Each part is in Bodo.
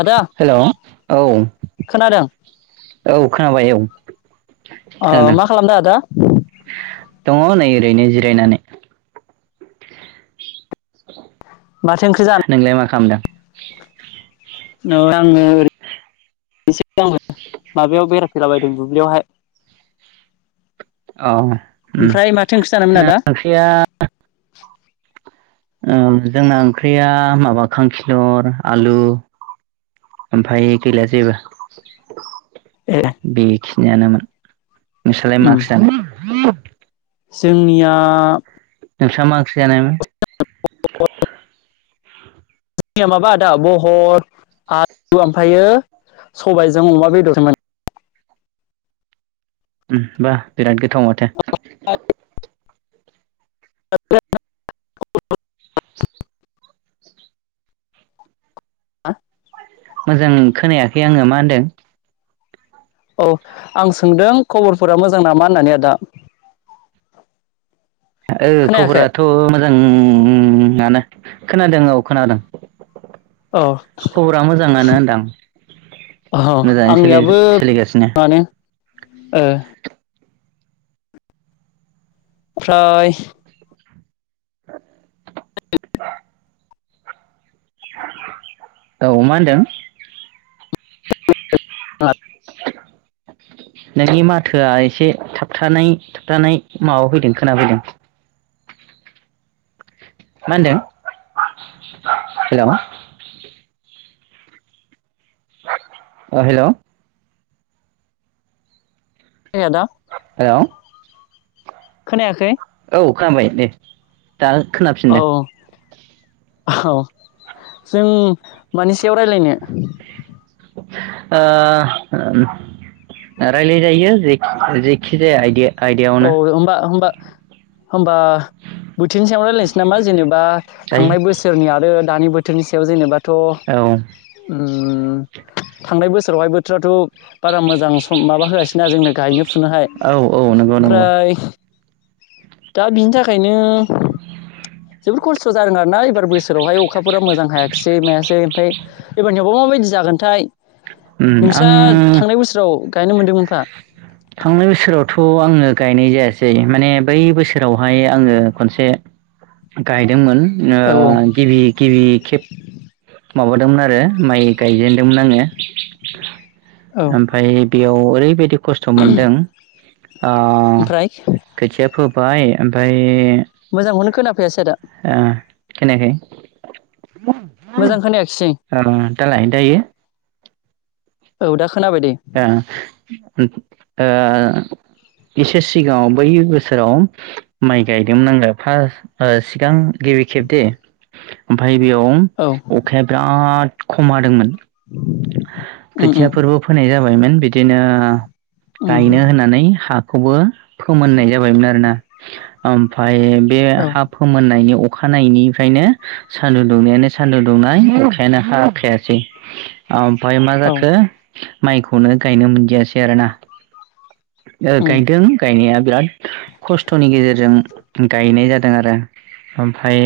आदा हेलौ औ खोनादों औ खोनाबाय औ अ खोनादों मा खालामदो आदा [unintelligible] नानै माथो ओंख्रि [inaudible] नोंलाय मा खामदो? [inaudible] [unintelligible] माबायाव बेरायफैलाबायदों दुब्लियावहाय अ ओमफ्राय माथो ओंख्रि जानोमोन आदा ओम जोंना ओंख्रिया माबा खांखिलर आलु ओमफाय गैला जेबो ए बे [unintelligible] नोंसालाय उम माखि जानाय जोंनिया नोंसा मा ओं जानायमोन? [inaudible] जोंनिया माबा आदा बहल आलु ओमफायो सबायजों अमा बेदरमोन। उ बाह बिराद गोथाव माथो। [inaudible] हा मोजां खोनायाखै आङो मा होनदों? औ आं सोंदों खबर फोरा मोजां नामा होननानै आदा? ओ खोनायाखै खबराथ' मोजां आनो खोनादों औ खोनादों। औ खबरा मोजांङानो होनदां औ मोजांङै सोलि आंनियाबो सोलिगासिनो। मानो ओ ओमफ्राय [inaudible] औ मा होनदों? [inaudible] नोंनि माथोआ एसे थाबथानाय थाबथानाय माबा फैदों खोनाफैदों। मा होनदों हेल' ओ हेल' आदा औ खोनायाखै औ खोनाबाय दे दा औ खोनाफिननो औ जों मानि सायाव राय्लायनो? ओ राय्लायजायो जेखि जेखिजाया आइदाया औ होमबा होमबा होमबा बोथोरनि सायाव रायलायनोसै नामा जेनेबा जायो थांनाय बोसोरनि आरो दानि बो थोर नि सायाव जेनेबा थ' उम औ उम थांनाय बोसोरावहाय बोथोराथ' बारा मोजां माबा होआासैना जोंनो गायनो। फुनोहाय औ औ नंगौ नंगौ ओमफ्राय दा बिनि थाखायनो जोबोद खस्थ' जादों आरो दाना एबार बोसोरावहाय अखाफोरा मोजां हायाखिसै मायासै ओमफ्राय एबारनियाव बा माबायदि जागोनथाय उम नोंस्रा आं थांनाय बोसोराव गायनो मोनदोंमोनफा थांनाय बोसोरावथ' आङो गायनाय जायासै माने बै बोसोरावहाय आंङो खनसे गायदोंमोन औ ओ गिबि गिबि खेब माबादोंमोन आरो माइ गायजेनदोंमोन औ ओमफ्राय बेयाव ओरै बायदि खस्थ' मोनदों आ ओमफ्राय खोथिया फोबाय ओमफ्राय मोजांखौनो खोनाफैयासै आदा ओ खोनायाखै मोजां खोनायाखिसै अ दालाय दायो औ दा खो आ ओ इसे सिगाङाव बै बोसोराव माइ गायदोंमोन आङो फारस् सिगां गिबि खेब दे ओमफाय औ बेयाव अखाया बिराद खम हादोंमोन उम खोथिया उम फोरबो होननाय जाबायमोन बिदिनो उम गायनो होननानै हा खौबो फोमोननाय जाबायमोन आरोना ओमफा बे औ हा फोमोननायनि अ अखानायनिफ्रायनो सान्दुं दुंनायानो सान्दुं दुंनाय अखायानो हाखायासै ओमाय मा औ जाखो माइखौनो गायनो मोनदियासै आरो उम गायदों गायनाया बिराद खस्थ'नि गेजेरजों गायनाय जादों आरो ओमफ्राय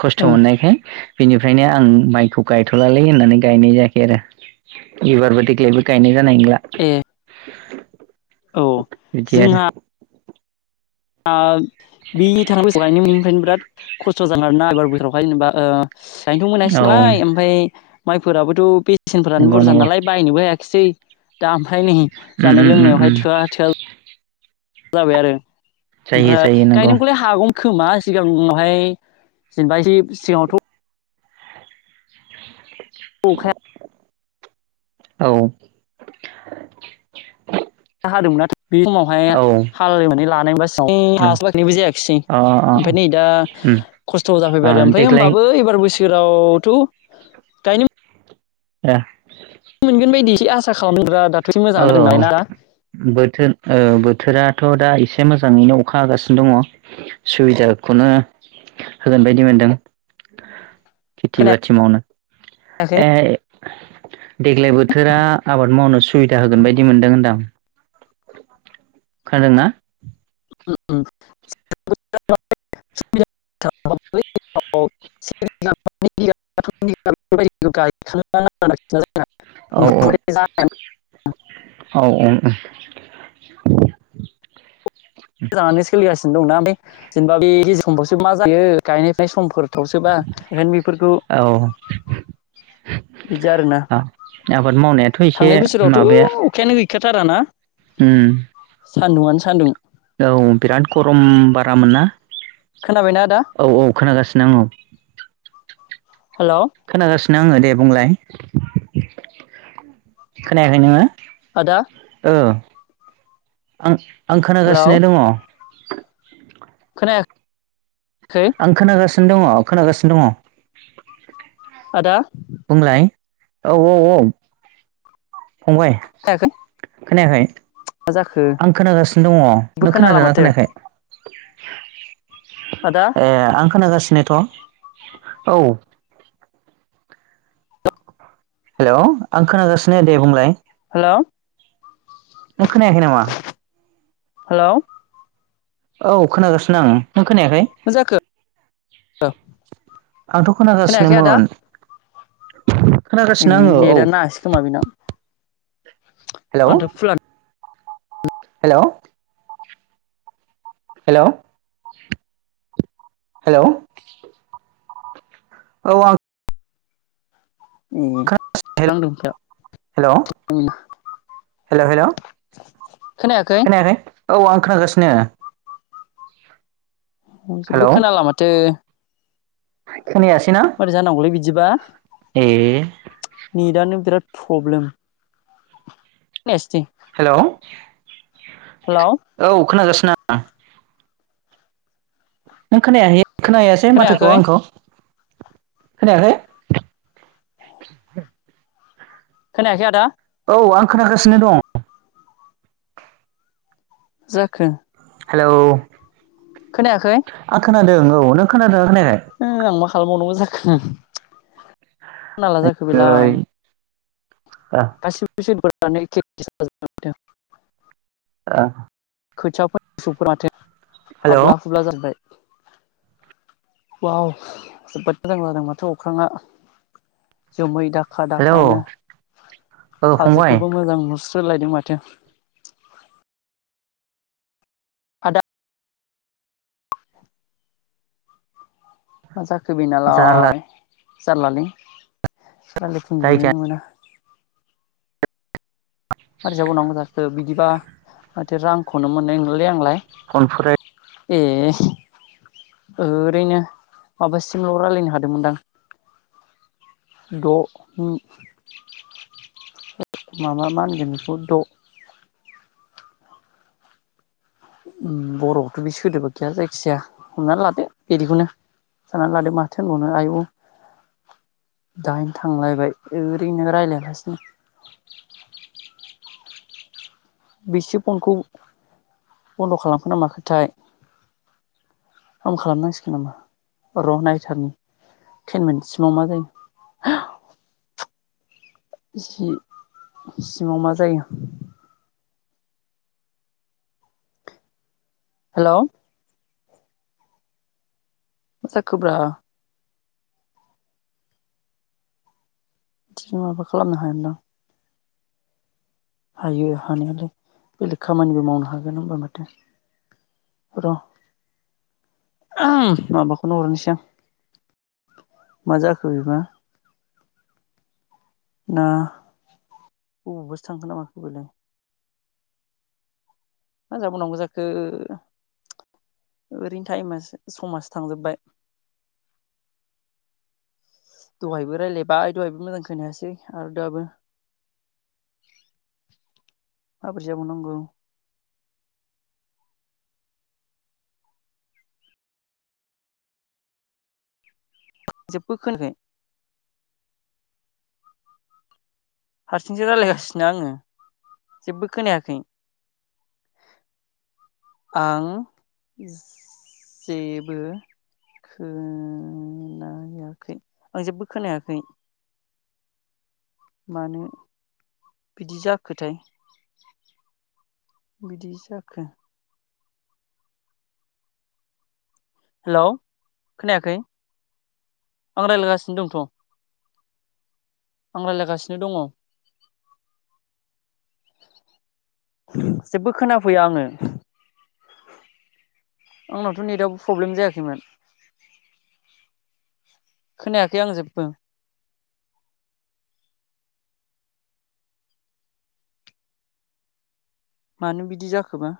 खस्थ' औ मोननायखाय बेनिफ्रायनो आं माइखौ गायथ'लालै होननानै गायनाय जायाखै आरो एबारबो यावबो गायनाय जानाय नंला ए औ [inaudible] बिदि आरो आ बि थांनाय बोसोराव गायनो मोनिनिफ्रायनो बिराद खस्थ' जादों आरोना एबार बोसोरावहाय जेनबा ओ गायनथ मोनासै औ नालाय ओमफ्राय माइफोराबोथ' बे बेसेनफोरानो नंगौ बुरजा नंगौ नालाय बायनोबो हायाखिसै दा ओमफ्राय नैै उम जानाय उम उम उम लोंनायावहाय थोआ थोआ जाबाय आरो। जायो ओमफ्राय जायो नंगौ गायनोखौलाय हागौ खोमा सिगांआवहाय जेनेबा एसे सिगाङावथ' [unintelligible] औ हादोंमोना बे समावहाय औ हालनानै ला नायबास हास बाखैनायबो जायाखिसै अ अ ओमफ्राय नै दा उम खस्थ' ओ जाफैबाय आरो ओमफ्राय देग्लाय होमबाबो एबारबो सो जेरावथ' गायनो एह खि आसा खालामावदों रा दा औ बोथोर औ बोथोरा थ' दा एसे मोजाङैनो अखा होगासिनो दङ सुबिदारखौनो होगोन बायदि मोनदों। खेथि बाथि मावनो। खोनायाखै ए देग्लाय बोथोरा आबाद मावनो सुबिदा होगोन बायदि मोनदों होनदां आं। खानादों ना? [unintelligible] औ औ औ ओमफ्राय औ औ उम मोजाङानो सोलिगास दंना ओमफ्राय जेनेबा बे गेजेर समफ्रावसो मा जायो गायनाय फुनाय समफोर गोथावसोबा ओंखायनो बेफोरखौ औ बिदि आरोना आबाद मावनायाथ' एसे थांनाय बोसोरावथ' माबाया अखायानो गै खाथारा ना उम। सान्दुंङआनो सान्दुं। औ बिराद गरम बारामोन ना। खोनाबायना आदा औ, औ खोनागासिनो आं औ। हेल'। नङो दे बुंलाय खोनायाखै नोङो? आदा। आं [unintelligible] आं हेलौ खोनागासिनो दङ। [unintelligible] आं खोनागासि नो दङ खोनागासिनो दङ। आदा? बुंंलाय औ औ औ फंबाय खोनायाखै खोनायाखै? मा जाखो आं खोनागासिनो दङ जेबो नों खोनाला खोनादोंना माथो खोनायाखै? आदा ए आं खोनागासिनो नोथ' औ। हेल' आं खोनागासिनो दे बुंलाय। हेल'। नों खोनायाखै नामा? हेल'? औ खोनागासिनो आं। नों खोनायाखै मा जाखो आंथ' खोनायाखै खोनागासिनोमोन। [inaudible] ओ आङो औ नेटआनो नाङासै खोमा बेना। आंनाथ' फुलानो हेल'? हेल'? हेल'? औ आं ओम खोनागासिनो नांदों हेलौ हेलौ हेलौ [unintelligible] खोनायाखै? औ आं खोनागासिनो। जेबो हेलौ खोनाला माथो। खोनायासैना मारै जानांगौलै बिदिबा ए नेटानो बिराद प्रब्लेम हेल'? हेलौ औ खोनागासिनो। [unintelligible] नों खोनायाखै? खोना हैयासै माथोखौ खोनायाखै आंनिखौ? खोनायाखै? खोनायाखै आदा? औ आं खोनागासिनो दं। मा जाखो? हेलौ? खोनायाखै आं खोनादों र नों खोनादोना हो आं मा खालामबावनांगौ जाखो होम खोनाला जाखो खोनायाखै ओइ बेलाय ओ दासिम बेसे फोर [unintelligible] आ खोथियाफोरसौ फोराथो हेलौ हाब्ला हुब्ला जाजुबबाय वाव जोबोद मोजां जादों माथो अख्राङा जोमै दाख दाखा हेलौ दाखानो औ फंबाय हाजोखौबो मोजां नुस सोलायदों माथो आदा माजाखो बिना जारला लाय जारलालै रायलायफुं जोबनोनो जायगायानो मोना मारै जाबावनांगौ जाखो बिदिबा माथो रांखौनो मोननाय नंला लै आंलाय फनफोरायद ए ओरैनो माबासिमल रायजलायनो हादोंमोनदां द ओम माबा मा होनगोन बेखौ द बरआवथ बे सोदोबा गैया जायखिजाया हमनानै लादो बिदिखौनो सानानानै लादो माथो होनबावनो आयु दाइन थांलायबाय ओरैनो रायजलायालासिनो बेसो फनखौ बन्द खालामखो ना माखो थाय आंबो खालामनांसिगोन नामा र नायथारनि टेन मिनिटसिमाव मा जायो जि सिङाव मा जायो हेल मा‌ जाखो ब्रा बिदिनो माबा खालामनो हागोनदां हायो हानायालाय बेलेग खामानिबो मावनो हागोन होनबा माथो र माबाखौनो हरनोसै आं मा जाखो बेबा ना बबावबासो थांखोना‌ माखो बेलाय मा जाबावनांगौ जाखो ओरैनो टाइमासो समासो थांजोब्बाय दहायबो रायलायबाय दहायबो मोजां खोनायासै आरो दाबो माबोरै जाबावनांगौ पाक जेब्बो खोनायाखै हारसिंसो रायलायगासिनो आङो जेबबो खोनायाखै आं जेबो खोनायाखै आं जेबो खोनायाखै मानो बिदि जाखोथाय बिदि जाखो हेलौ खोनायाखै आं रायलायगासिनो दंथ' आं रायलायगासिनो दङ' जेबबो खोनाफैया आङो आंनावथ' नेटआबो प्रब्लेम जायाखैमोन खोनायाखै आं जेब्बो मानो बिदि जाखोबा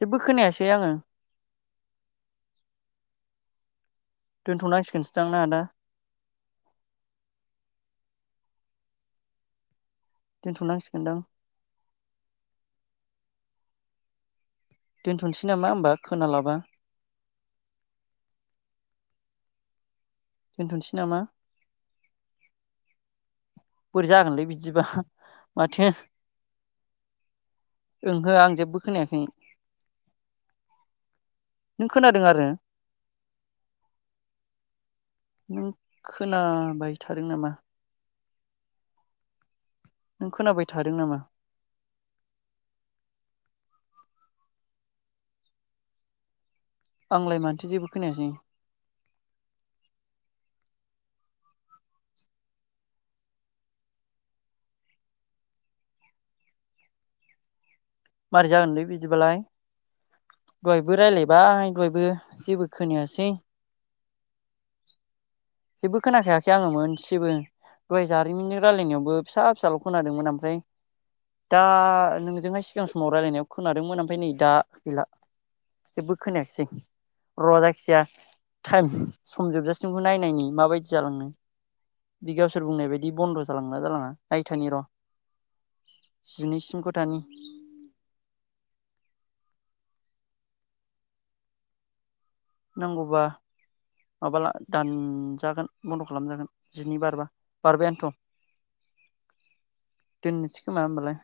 जेबो खोनायासै आङो दोनथ'नांसिगोनसो दां ना आदा दोनथ'नांसिगोनदां दोन्थ'नोसै नामा होमबा खोनालाबा दोनथ'सै नामा? बोरै जागोनलै बिदिबा माथो ओंहो आं जेबबो खोनायाखै नों खोनादों आरो नों खोनाबाय थादों नामा नों खोनाबाय थादों नामा? आंलाय माथो जेबो खोनायासै। मारै जागोनलै बिदिबालाय दहायबो रायलायबाय दहायबो जेबो खोनायासै जेबो खोनाखायाखै आङो मोनसेबो दहाय जारिमिन रायलायनायावबो फिसा फिसाल' खोनादोंमोन ओमफ्राय दा नोंजोंहाय सिगां समाव रायलायनायाव खोनादोंमोन ओमफाय नै दा गैला जेबो खोनायाखिसै र' जायखिजाया टाइम सम जोबजासिमखौ नायनायनि माबायदि जालांनो बिगावसोर बुंनाय बायदि बन्द' जालांना जालाङा नायथानि र' जिनैसिमखौथानि नांगौबा माबाला दानजागोन बन्द' खालामजागोन जिनि बारबा बारबायानोथ' दोननोसै खोमा होमबालाय